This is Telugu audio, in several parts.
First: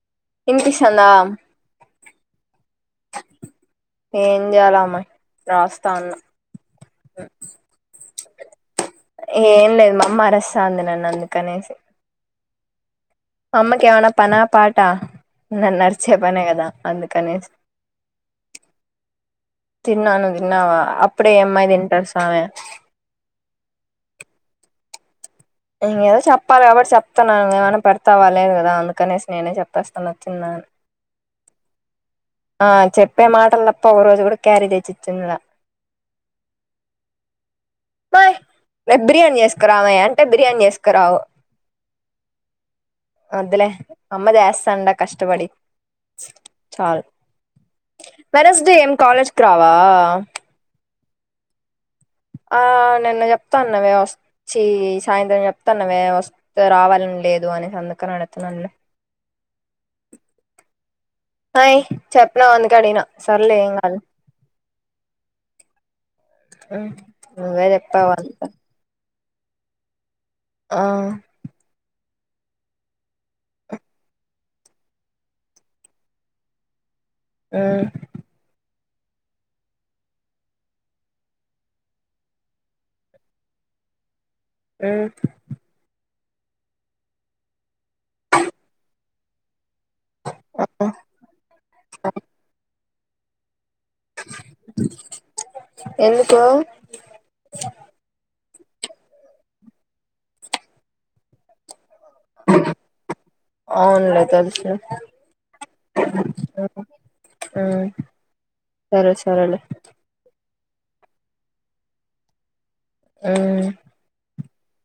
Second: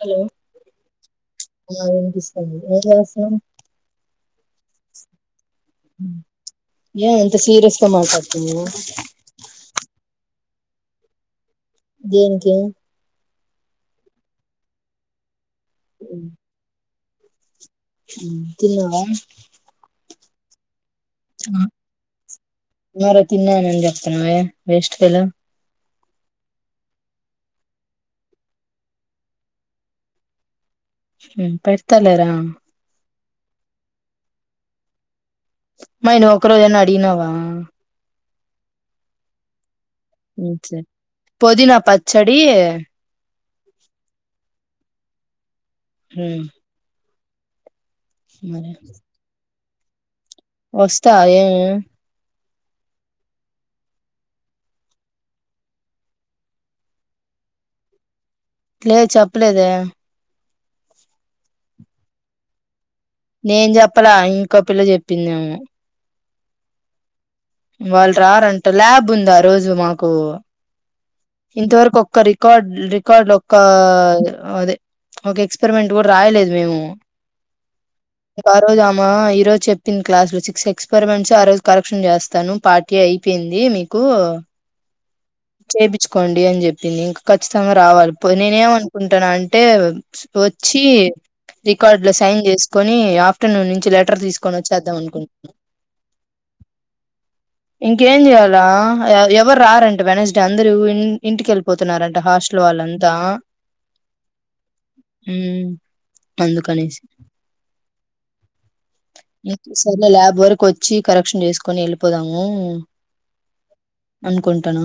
హలో వినిపిస్తుందా ఉ వినిపిస్తాంది హలో శామ్ ఏం చేయాల అమ్మాయి రాస్తా ఉన్నా ఏం అంత సీరియస్ గా మాట్లాడ్ ఉ ఏం లేదు మా అమ్మ అరస్ తాంది నన్ను అందుకనేసి దేనికి అమ్మకి ఎవనా పనా పాటా నన్ను అరిచే పనే కదా అందుకనేస్ తిన్నావా ఉన్నావ అప్ ఆ మరి తిన్నానని చెప్తున్నా వేస్ట్ ఫెలో ఇంక ఏదో చెప్పాలి కాబట్టి చెప్తన్నా నువ్ ఏమైనా పెడతావ లేదు కదా అందుకనేస్ నేనే చెప్పేస్తాన్న తిన్నా అని. హుమ్ పెడ్ తలేరా ప్పే మాటల్ తప్ప ఓరోజు కూడ క్యారీ తెచ్చిచ్చిందిలా మరి నువ్ ఒక్కరోజన్న అడిగినావా బ్బ రేప్ బిర్యానీ చేసక రావయ అంటే బిర్యానీ సరే చేస్కరావు పొదినా పచ్చడి వద్దులె అమ్మ చేస్తాండ కష్టపడి ఉమ్, చాల్ మరి వెనస్డే ఏం కాలేజ్ రావా ఒస్తా ఏమి ఆ నిన్న చెప్తాన్నవే ఒచ్చి సాయంత్రం చెప్తాన్నవే ఒస్తే రావాలని లేదు అనేసి అందుకని అడ తున్నాన్లే ప్పులేదే హయ్ చెప్పినావ్ అందుకే అడిగిన సర్లే నేను ఏం కాదు చెప్పలా ఇంకో పిల్ల చెప్పిందేమో అ వాళ్ రారంట ల్యాబ్ ఉందారోజు మాకు ఆ ఇంతవరకు ఒక్క రికార్డ్ రికార్డ్ లొక్క అదే ఒక ఎక్స్పెరిమెంట్ కూడ రాయలేదు మేము ఆహ్ ఆ రోజు అమ ఈ రోజు చెప్పింది. క్లాస్ లో సిక్స్త్ ఎక్స్పెరిమెంట్స్ ఆ రోజు కరెక్షన్ చేస్తాను పార్టీ అయిపోయింది. మీకు అహ్ కొండి అని చెప్పింది. ఇంక ఖచ్చితంగా రావాలి పో నేనేమనుకుంటన్న అంట్ టే ఒచ్చి రికాడ్లో సైన్ చేస్ కొని ఆఫ్టర్నూన్ నుం చ్చి లెటర్ తీసుకొచ్చేద్దాం. అనుకుంటున్న ఎందుకు ఇంకేం చేయాలి మ రా ఎవరు రారంటే వెనస్డే అందరు ఇంటికెళ్ళిపోత్ తున్నారంట హాస్టల్ వాళ్ళంతా అవునులే తెలుసులే ఉహ్మ్ అందుకనేసి ఆహ్ సరే సరేలే నెక్స్ట్ సారి ల్యాబ్ వరకు ఒచ్చి కరెక్షన్ చేసుకొని ఎళ్ళిపోదాము. అహ్ అనుకుంటనా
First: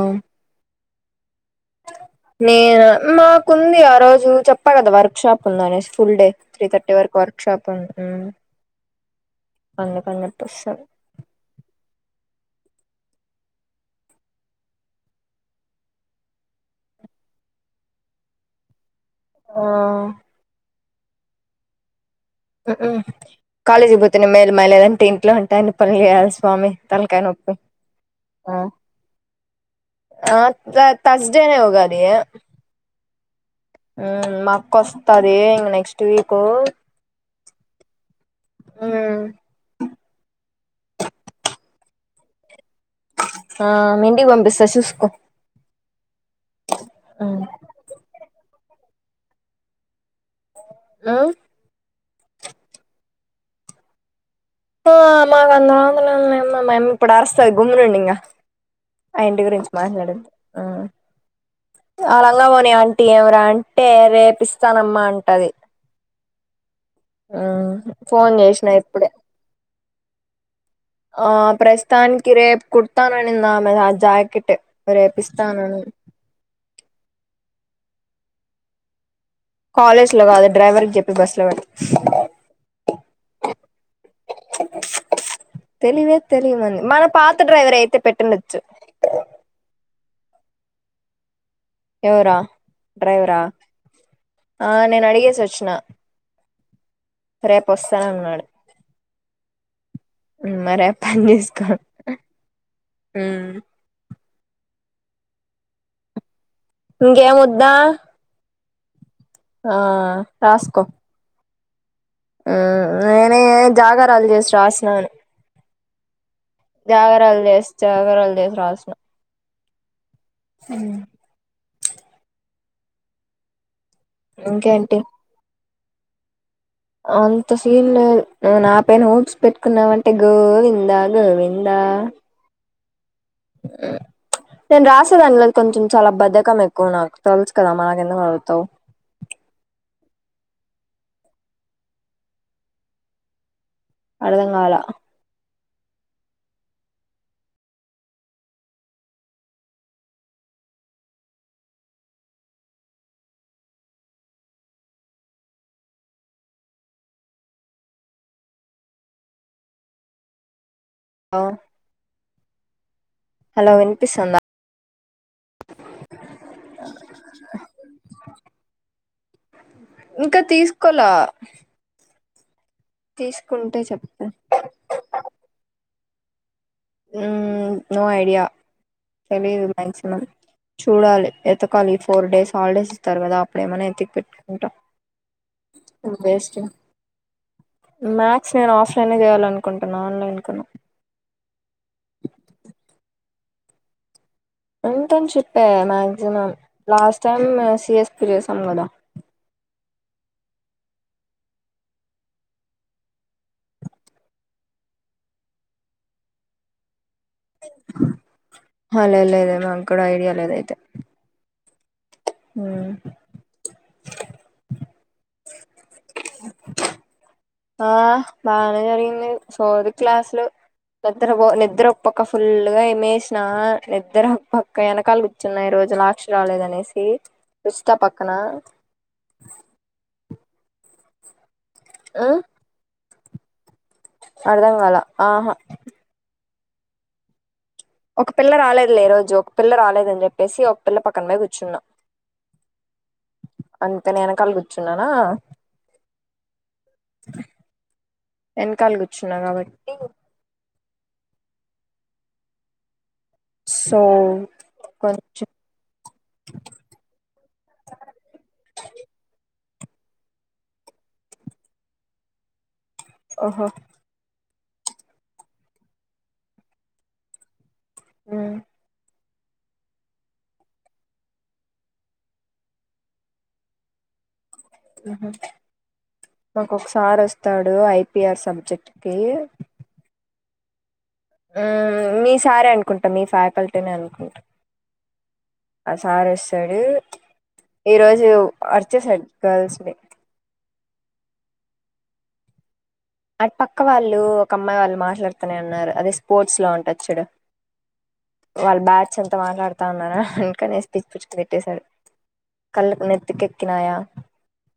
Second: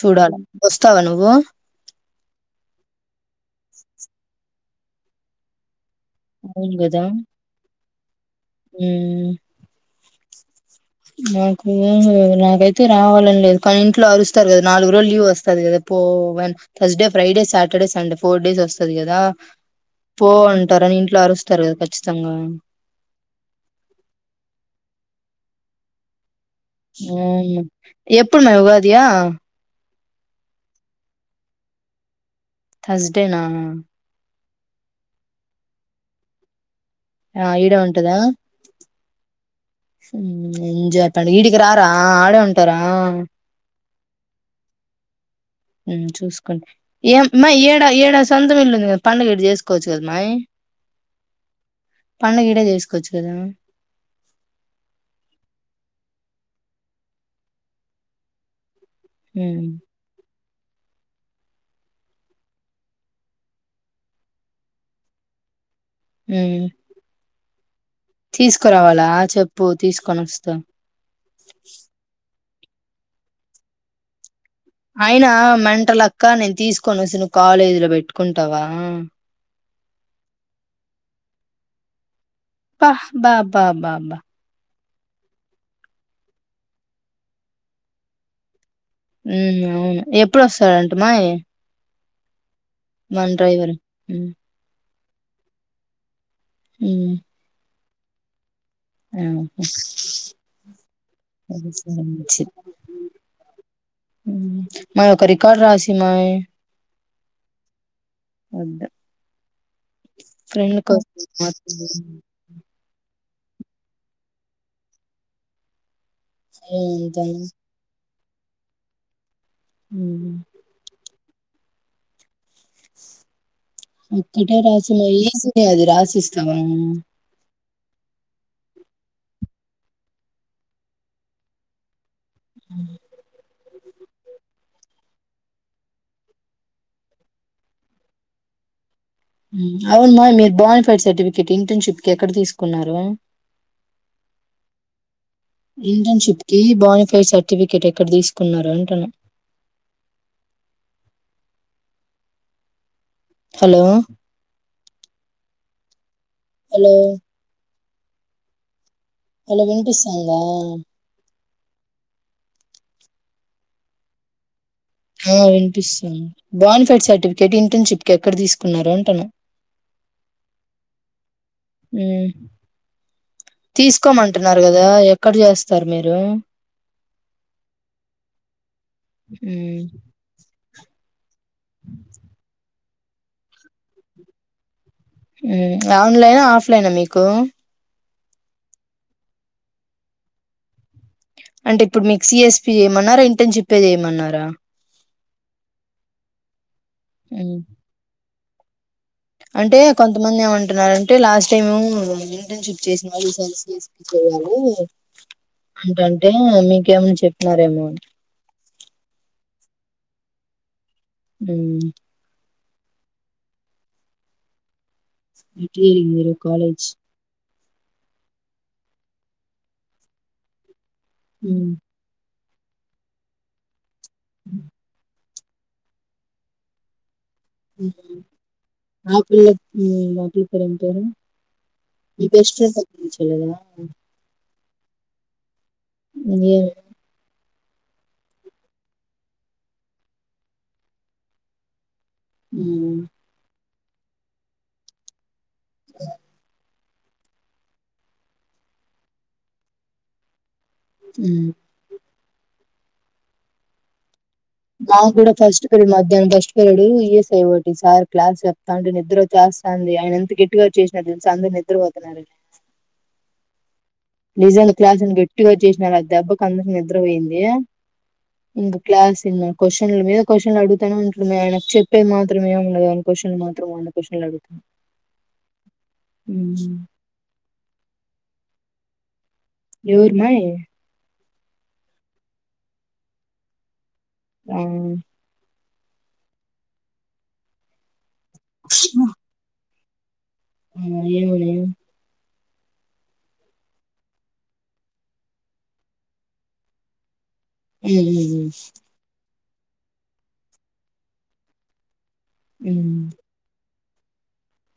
చూడాల వత్తవ నువ్వు నేను మాకుంది. ఆ రోజు చెప్ ప్పగద వర్క్ షాపుందనేస్ ఫుల్ డే త్రీ అవును తర్టీ వరకు వర్క్ షాప్ ఉంద్. ఉహ్ ఉహ్మ్ నాకు నాకైతే రావాలని లేదు. కానీ ఇంట్లో అరుస్తారు కదా నాలుగు రోజులు లీవ్ వస్తది. దా పో one Thursday, Friday, Saturday, Sunday four days వోస్త్ తది కదా ఆ పో అంట్ టరనిం ట్లరుస్తరు గద కచ్చితంగ్ ఉహ్ హు కాలేజి పోతేనే మేల్ మైలేదంత తి ఇంట్లా ఉంటాయిన్ని పనులు చేయల్సి ఉహ్మ ఎప్పుడు మ ఉగాది ఆహ్ ఆ థా థర్స్డేనే ఉగది థర్స్డేనా కొస్తది ఇంగ్ నెక్స్ట్ వీక్ ఆ ఇడే ఉంటదా మ్మ్ సీ ఎంజాయ్ పండ్ ఇడికి రారా ఆడే ఉం టారా ఆ మీ ఇంటికి పంపిస్తా చుసుకో చూసుకోండి ఏ మ మ్మ్ ఏడా ఏడా సొంతం ఇల్ళ పండడుగ ఇట్టు చేసుకోవచ్చు కదమ్మా హ్మ పండగీడ చేసుకోవచ్చు కదా మాకు అందంద మ ఇప్పుడు అస్తారు గుమ్మునుండు ఇకా ఆయంటి ఉమ్ గురించి మాట్లాడండి ఆ ఆ రంగ పోని అంటీ ఏమిరా అంటే రేపిస్తానమ్మా అంటది మ్మ్ ఆ తీసుకురావాలా చెప్పు తీసుకొని వస్తాం ఆ ప్రస్థాన్ కిరే కుడుతానని ఆమె ఆ జాకెట్ అయినా రేపిస్తానని మంట లక్క నేను తీసుకు కొనేసి కాలేజీ లో పెట్టుకుంటావా కాలేజ్ లో కాదు డ్రైవర్ కి చెప్పి బస్ లో పెడతా బహ్ బా బా బా బ తెలివే తెలివంది మన పాత డ్రైవర్ అయితే పెట్టండచ్చు ప్రసారంట మాయ ఎవరా వన్ డ్రైవరా డ్రైవర్ ఆ నేను అడిగేసి వచ్చిన రే వస్తాన ఉన్నాడు అ మరి పని చేసుకో మ్మ్ మై ఒక రికార్డు రాసి ఇయ్యి మయి ఇం గేముద్దా వొద్దు ఆ రాస్కో మ్మ్ మే జాగారలు చేసి రా్రాసినను ఏం అంత జాగర అల్ ఎస్ జగరల్ ే రాసిన ఉమ్ మ్మ్ ఒక్కటే రాస ఇంకేంటి మ అది రాశిస్ అంత సీన్ లేద్ నేనా పైన హోప్స్ పెట్టుకున్నావంటే గోవింద గోవిందా మ్మ్ నేను రాసేదానిలో కొంచెం చాలా బధకం ఎక్కువ నాకు తెలుసు కదా మనకెందుకు అరుత్తావ్ మ్మ్ అవునుమా మీరు బాన్ ఫైడ్ సర్టిఫికేట్ ఇంటర్న్షిప్ కి ఎక్కడ తీసుకున్నారు అర్ధంగాల ఇంటర్న్షిప్కి బానిఫై సర్టిఫికేట్ ఎక్కడ తీసుకున్నారు అంటన్న హలో హలో హలో వినిపిస్తాంద ఆ హలో వినిపిస్తుందా ఆ వినిపిస్తుం బాని ఫైడ్ సర్టిఫికెట్ ఇంటర్న్షిప్ కి ఎక్కడ తీసుకున్నారు అంటున్న ఇంకా తీసుకోలా హు తీసుకుంటే చెప్తా తీస్కోమంటున్నారు కదా ఎక్కడ చేస్తారు మీర్ రా మ్మ్ నో ఐడియా తెలీదు ఉమ్, మాక్సిమం చూడాలి ఎతకాలి ఈ ఫోర్ డేస్ హాలిడేస్ తర్వాత అప్పుడేమనా ఎతికి పెట్టుకుంటా హూ ఆన్లైనా ఆఫ్లైనా మీకు మ్యాక్స్ నేను ఆఫ్లైన్ చేయాలనుకుంటున్నా ఆన్లైన్ కన్నా అంటే ఇప్పుడు మీకు సిఎస్పి ఏమన్నారేం టెన్షిప్ ఏ చెయ్ మన్నారా ఇంటర్న్షిప్ ఏ మాక్సిమమ్ లాస్ట్ టైం ఉమ్. సిఎస్ పుడు చేసంగద అంటే కొంతమంది ఏమంటున్నారంటే లాస్ట్ టైమూ ఇంటర్న్షిప్ చేసిన వాళ్ళు [unintelligible] అంటంటే మీకేమని చెప్ నరేమోన్ హ లేదు లేదు మాకూడ ఐడియా లేదైతే హూమ్ హూ జిటియే ఇంజీరా కాలేజ్ ఆహ్ బానె జరిగింది సోది క్లాస్లు నిద్ర పో ఉమ్ నిద్ర ఒక పక్కఫ్ ఫుల్గా ఇమేస్నా నిద్దరొక్పక్క ఎనకాలు చిన్న ఈరోజు లాక్షి రాలేదనేసి రుచిత పక్కన ఆ పిల్ల పేరేం పేరు నీ ఉమ్, బెస్ట్ ఫ్రెండ్ ఎవర్ [unintelligible] అర్ధంగాల ఆహా [unintelligible] ఒక పిల్ల రాలేదు లే ఈరోజు ఒక పిల్ల రాలేదని చెప్పేసి ఒక పిల్ల పక్కన పోయి కూర్చున్నా హూమ్ అంతే నే ఎనకలా కూర్చున్నానా [inaudible] వెనకాల కూర్చున్నా కాబట్టి హూ సో మా కొంచెం కూడా ఫస్ట్ పీరియడ్ మధ్యాహ్నం ఫస్ట్ పీరియడ్ ఈఎస్ఐ ఒకటి సార్ క్లాస్ చెప్పుతాంటే నిద్ర వచ్చేస్తా అంది ఆయన ఎంత గట్టిగా అరిచినారు తెలుసా అందరు నిద్రపోతున్నారు ఓహో నిజన్ క్లాస్ గట్టిగా అరిచేసినారు ఆ దెబ్బకు అందరికి నిద్ర పోయింది ఉమ్ ఇంగ క్లాస్ తిన్న క్వశ్చన్ల మీద క్వశ్చన్లు అడుగుతనే ఉంటడు మీ అయన చెప్పేది మాత్రమే ఏమి ఉండదు క్వశ్చన్లు మాత్రం వంద క్వశ్చన్లు అడుతడు మాకు ఒక సార్ వస్తాడు ఐపిఆర్ సబ్జెక్ట్ కి ఎవరు మయి ఆ మీ సారే అనుకుంటా మీ ఫ్యాకల్టీనే అనుకుంట ఆ ఆ సారు వస్తాడు ఈరోజు యో అరిచేశాడు గర్ల్స్ నీ ఆ ఏమోనే అటు పక్క వాళ్ళు ఒక అమ్మాయి వాళ్ళు మాట్లాడుతూనే అన్నారు అదే స్పోర్ట్స్ లో ఉంటది చూడు హ్ హు ఇగ మాట్లాడుతా అన్నార ఇంకానేేసి పిచ్చి పిచ్చిగా తిట్టేశారు ఉమ్ కళ్లు నెత్తి కేక్ ఎక్కినాయా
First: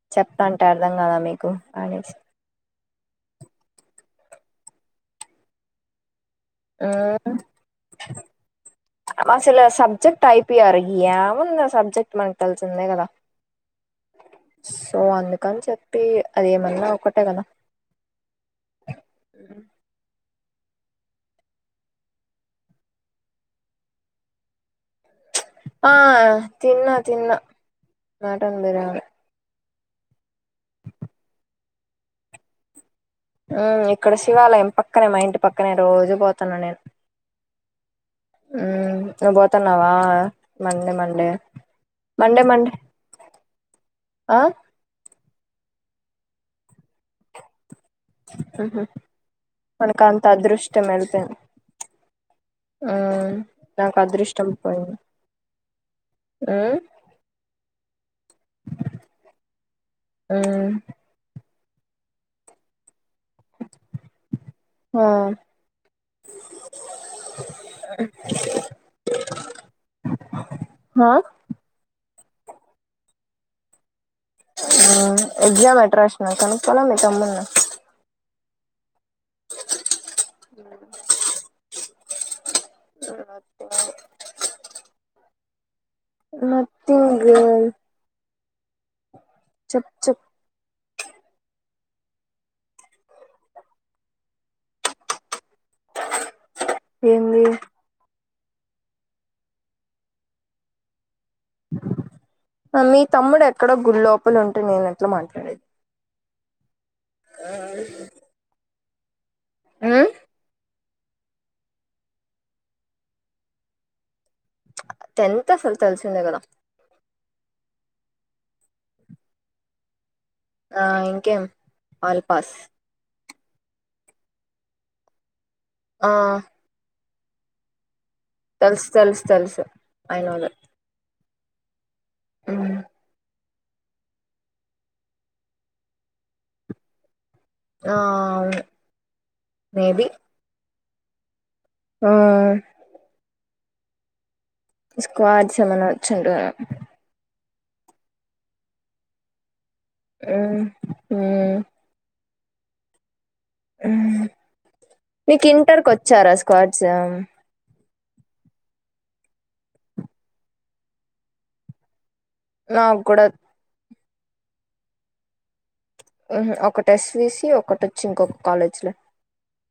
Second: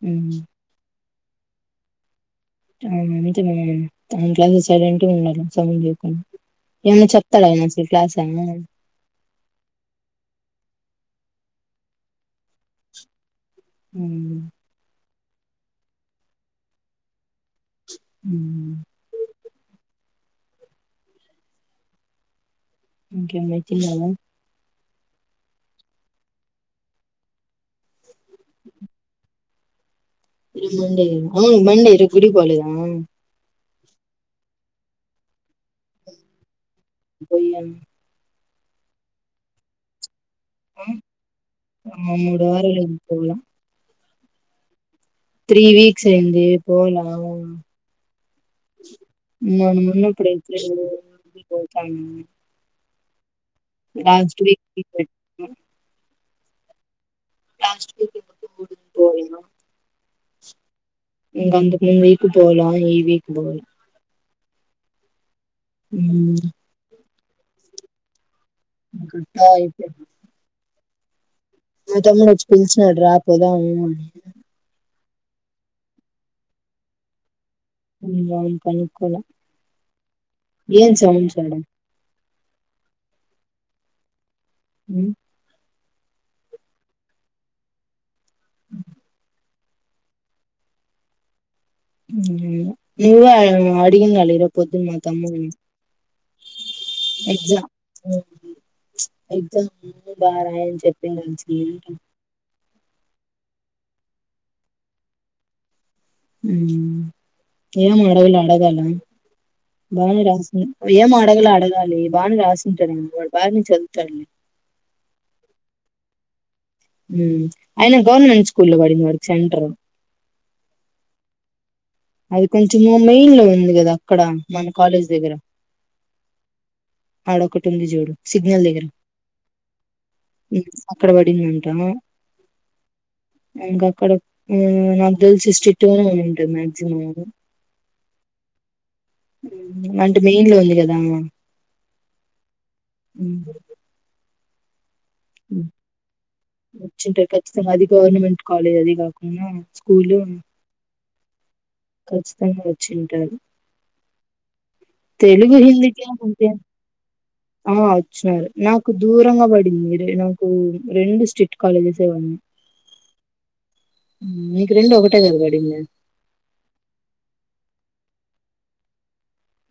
ఉమ్ ఉమ్ చెప్తంటే అర్ధం కాదా మీకు అనేసి వు అంతే క్లాస్ సైలెంట్ ఉండాలి సౌండ్ చేయకుండా ఏమైన్నా ఉమ్ చెప్తాడ ఆయన అసలు క్లాస్ ఏమ ఆమే అసలు సబ్జెక్ట్ అయిపోయారు ఎమ్ వుందో సబ్జెక్ట్ మనకి తెలిసిందే కదా ఉమ్ సో అందుకే కాని చెప్పి అది ఏమన్నా ఒక్కటే కదా హుం ఇంకా ఏమి తిన్నావా ఆ తిన్న తిన్న మటన్ బిర్యానీ ఈ రోజు మండే అవును మండే ఈ రోజు గుడికి పోలేదా ఆ ఇక్కడ శివాలయం పక్కనే మా ఇంటి పక్కనే రోజు పోతున్నా నేను బోయ్యం ఆ నువ్వు పోతన్నావా ఆ మండే మండే ఆ! మండే మూడు మండే వారాలు అయింది పోలా ఆ త్రీ వీక్స్ అయింది పోలె ఉహు మరి మొన్న మనకు అంత ఎప్పుడే అదృష్టం పోతండు ఆ లాస్ట్ వీక్ కి ఉం పోలేను ఉం ఇంకా అంతకూ ఈ వీక్ పోల ఈ వీక్ పోల ఆ ఉం ఆ [inaudible] గట్టా అయిపోయింది హా మా తమ్ముడు వచ్చి పిలిచినాడు రాపోదాముని ఎగజామ్ ఎట్రాస్ కనుక్ కోల మీ తమ్ముణ్ణి [unintelligible] ఏం సౌం సడం [inaudible] ఉం నథింగ్ చెప్ చెప్ నువ్వే అడిగియాలా రేపు పొద్దున మా తమ్ము ఏంది ఎగ్జా ఎగ్జామ్స్ అన్ని బాగా రాయని చెప్ప పేరెంట్స్ కి మీ తమ్ముడు ఎక్కడో గుళ్ లోపల ఉంటే నేనుట్లా మాట్లాడేది ఉం ఏం ఆడగలా ఆడగాల భవని రాససే ఏం అడగలు అడగాలి బాగానే రాసింటాడు వాడు బాగాని చదువుతాడు టెన్త్ అసలు తెలిసిందే కదా అయిన గవర్నమెంట్ స్కూల్లో పడింది వాడికి సెంటర్ ఆ ఇంకేం ఆల్ అది పాస్ కాల్చు మమ్మి కదా అక్కడ మన కాలేజ్ దగ్గర ఆ ఆడకోటుంది చూడు సిగ్నల్ దగ్గర తెలుసు తెలుసు తెలుసు అయిన వాళ్ళ మేమ్ ఉంటాం. అ ఇంకా అక్కడ హ్మ్ నాక్ తెలిసి సిస్టిట్టు గానే ఉంటాంది. మ్యామ్ తినదు. ఆ వును అంటే మెయిన్ లో ఉంది కదా అ ఆ అ స్కోడ్సు ఏమైనా వచ్చిర్రా వచ్చింటారు ఖచ్చితంగా అది గవర్నమెంట్ కాలేజ్ అది కాకుండా స్కూల్ ఆ హ్మ్ కచ్చితంగా వచ్చింటారు. నీకు తెలుగు, ఇంటర్కి హిందీ క్యా వచ్చారా బోల్తే స్క్వాడ్స్ అ వచ్చారు. నాకు దూరంగా పడింది. నాకు రెండు స్ట్రీట్ కాలేజెస్ ఉన్నాయి నాకు కూడా మీకు రెండు ఒకటే కనాబడిందా ఒకటి ఎస్విసి ఒకటోచ్చి ఇంకొక కాలేజ్ లో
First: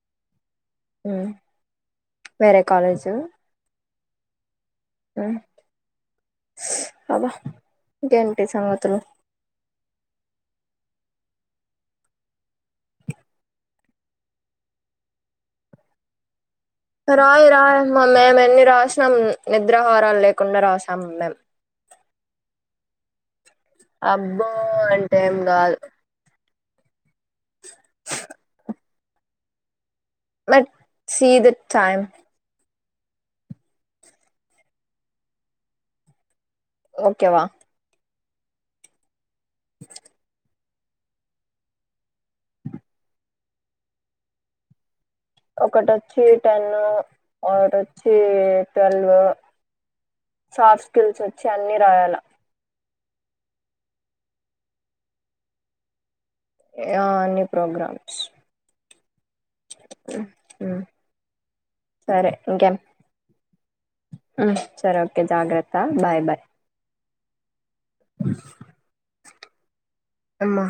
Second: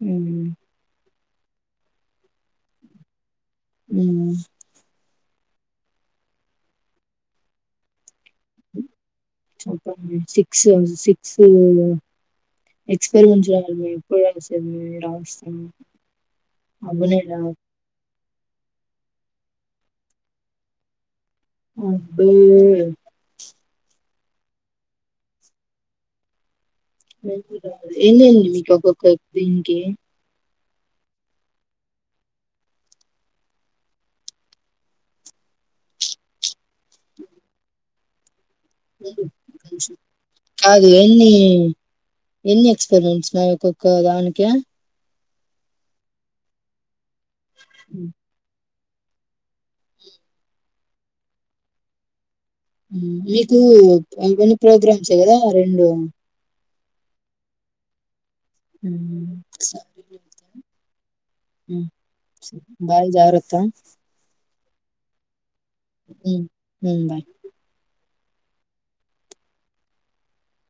ఉమ్ వేరే కాలేజ్ ఆ ఉమ్ అబ్బా ఇంకేంటి సంగతులు సిక్స్ సిక్స్ ఎక్స్పరిమెన్స్చెయ్యాలి పోయిన సేమ్ వి రాస్తాము. రాయి రాయమ్మా మేము ఎన్ని రాశాం నిద్రాహరాలు లేకుండా రాసాము మేం అబ్బే అబ్బో అంటేం కాదు ఏందండి. మీకు ఒక్కక్క దీనికి బట్ సీ దిట్ టైమ్ ఓకేవా అ [inaudible] అంచు కాదు ఎన్ని ఎన్ని ఎక్స్పరిమెంట్స్ ఒక్కొక్క దానికే ఒకటోచ్చి టెన్ను ఒకటోచ్చి ట్వెల్వ్ సాఫ్ట్ స్కిల్స్ వోచ్చి అన్ని రాయాల ఉమ్ మీకు ఇవ్వని ప్రోగ్రామ్సే కదా రెండు ఆ అన్ని ప్రోగ్రామ్స్ ఉ ఉ సరే ఇంకేం బాయ్ జాగ్రత్త సరే ఓకే జాగ్రత్ ఉమ్ ఉమ్ బాయ్ అమ్మ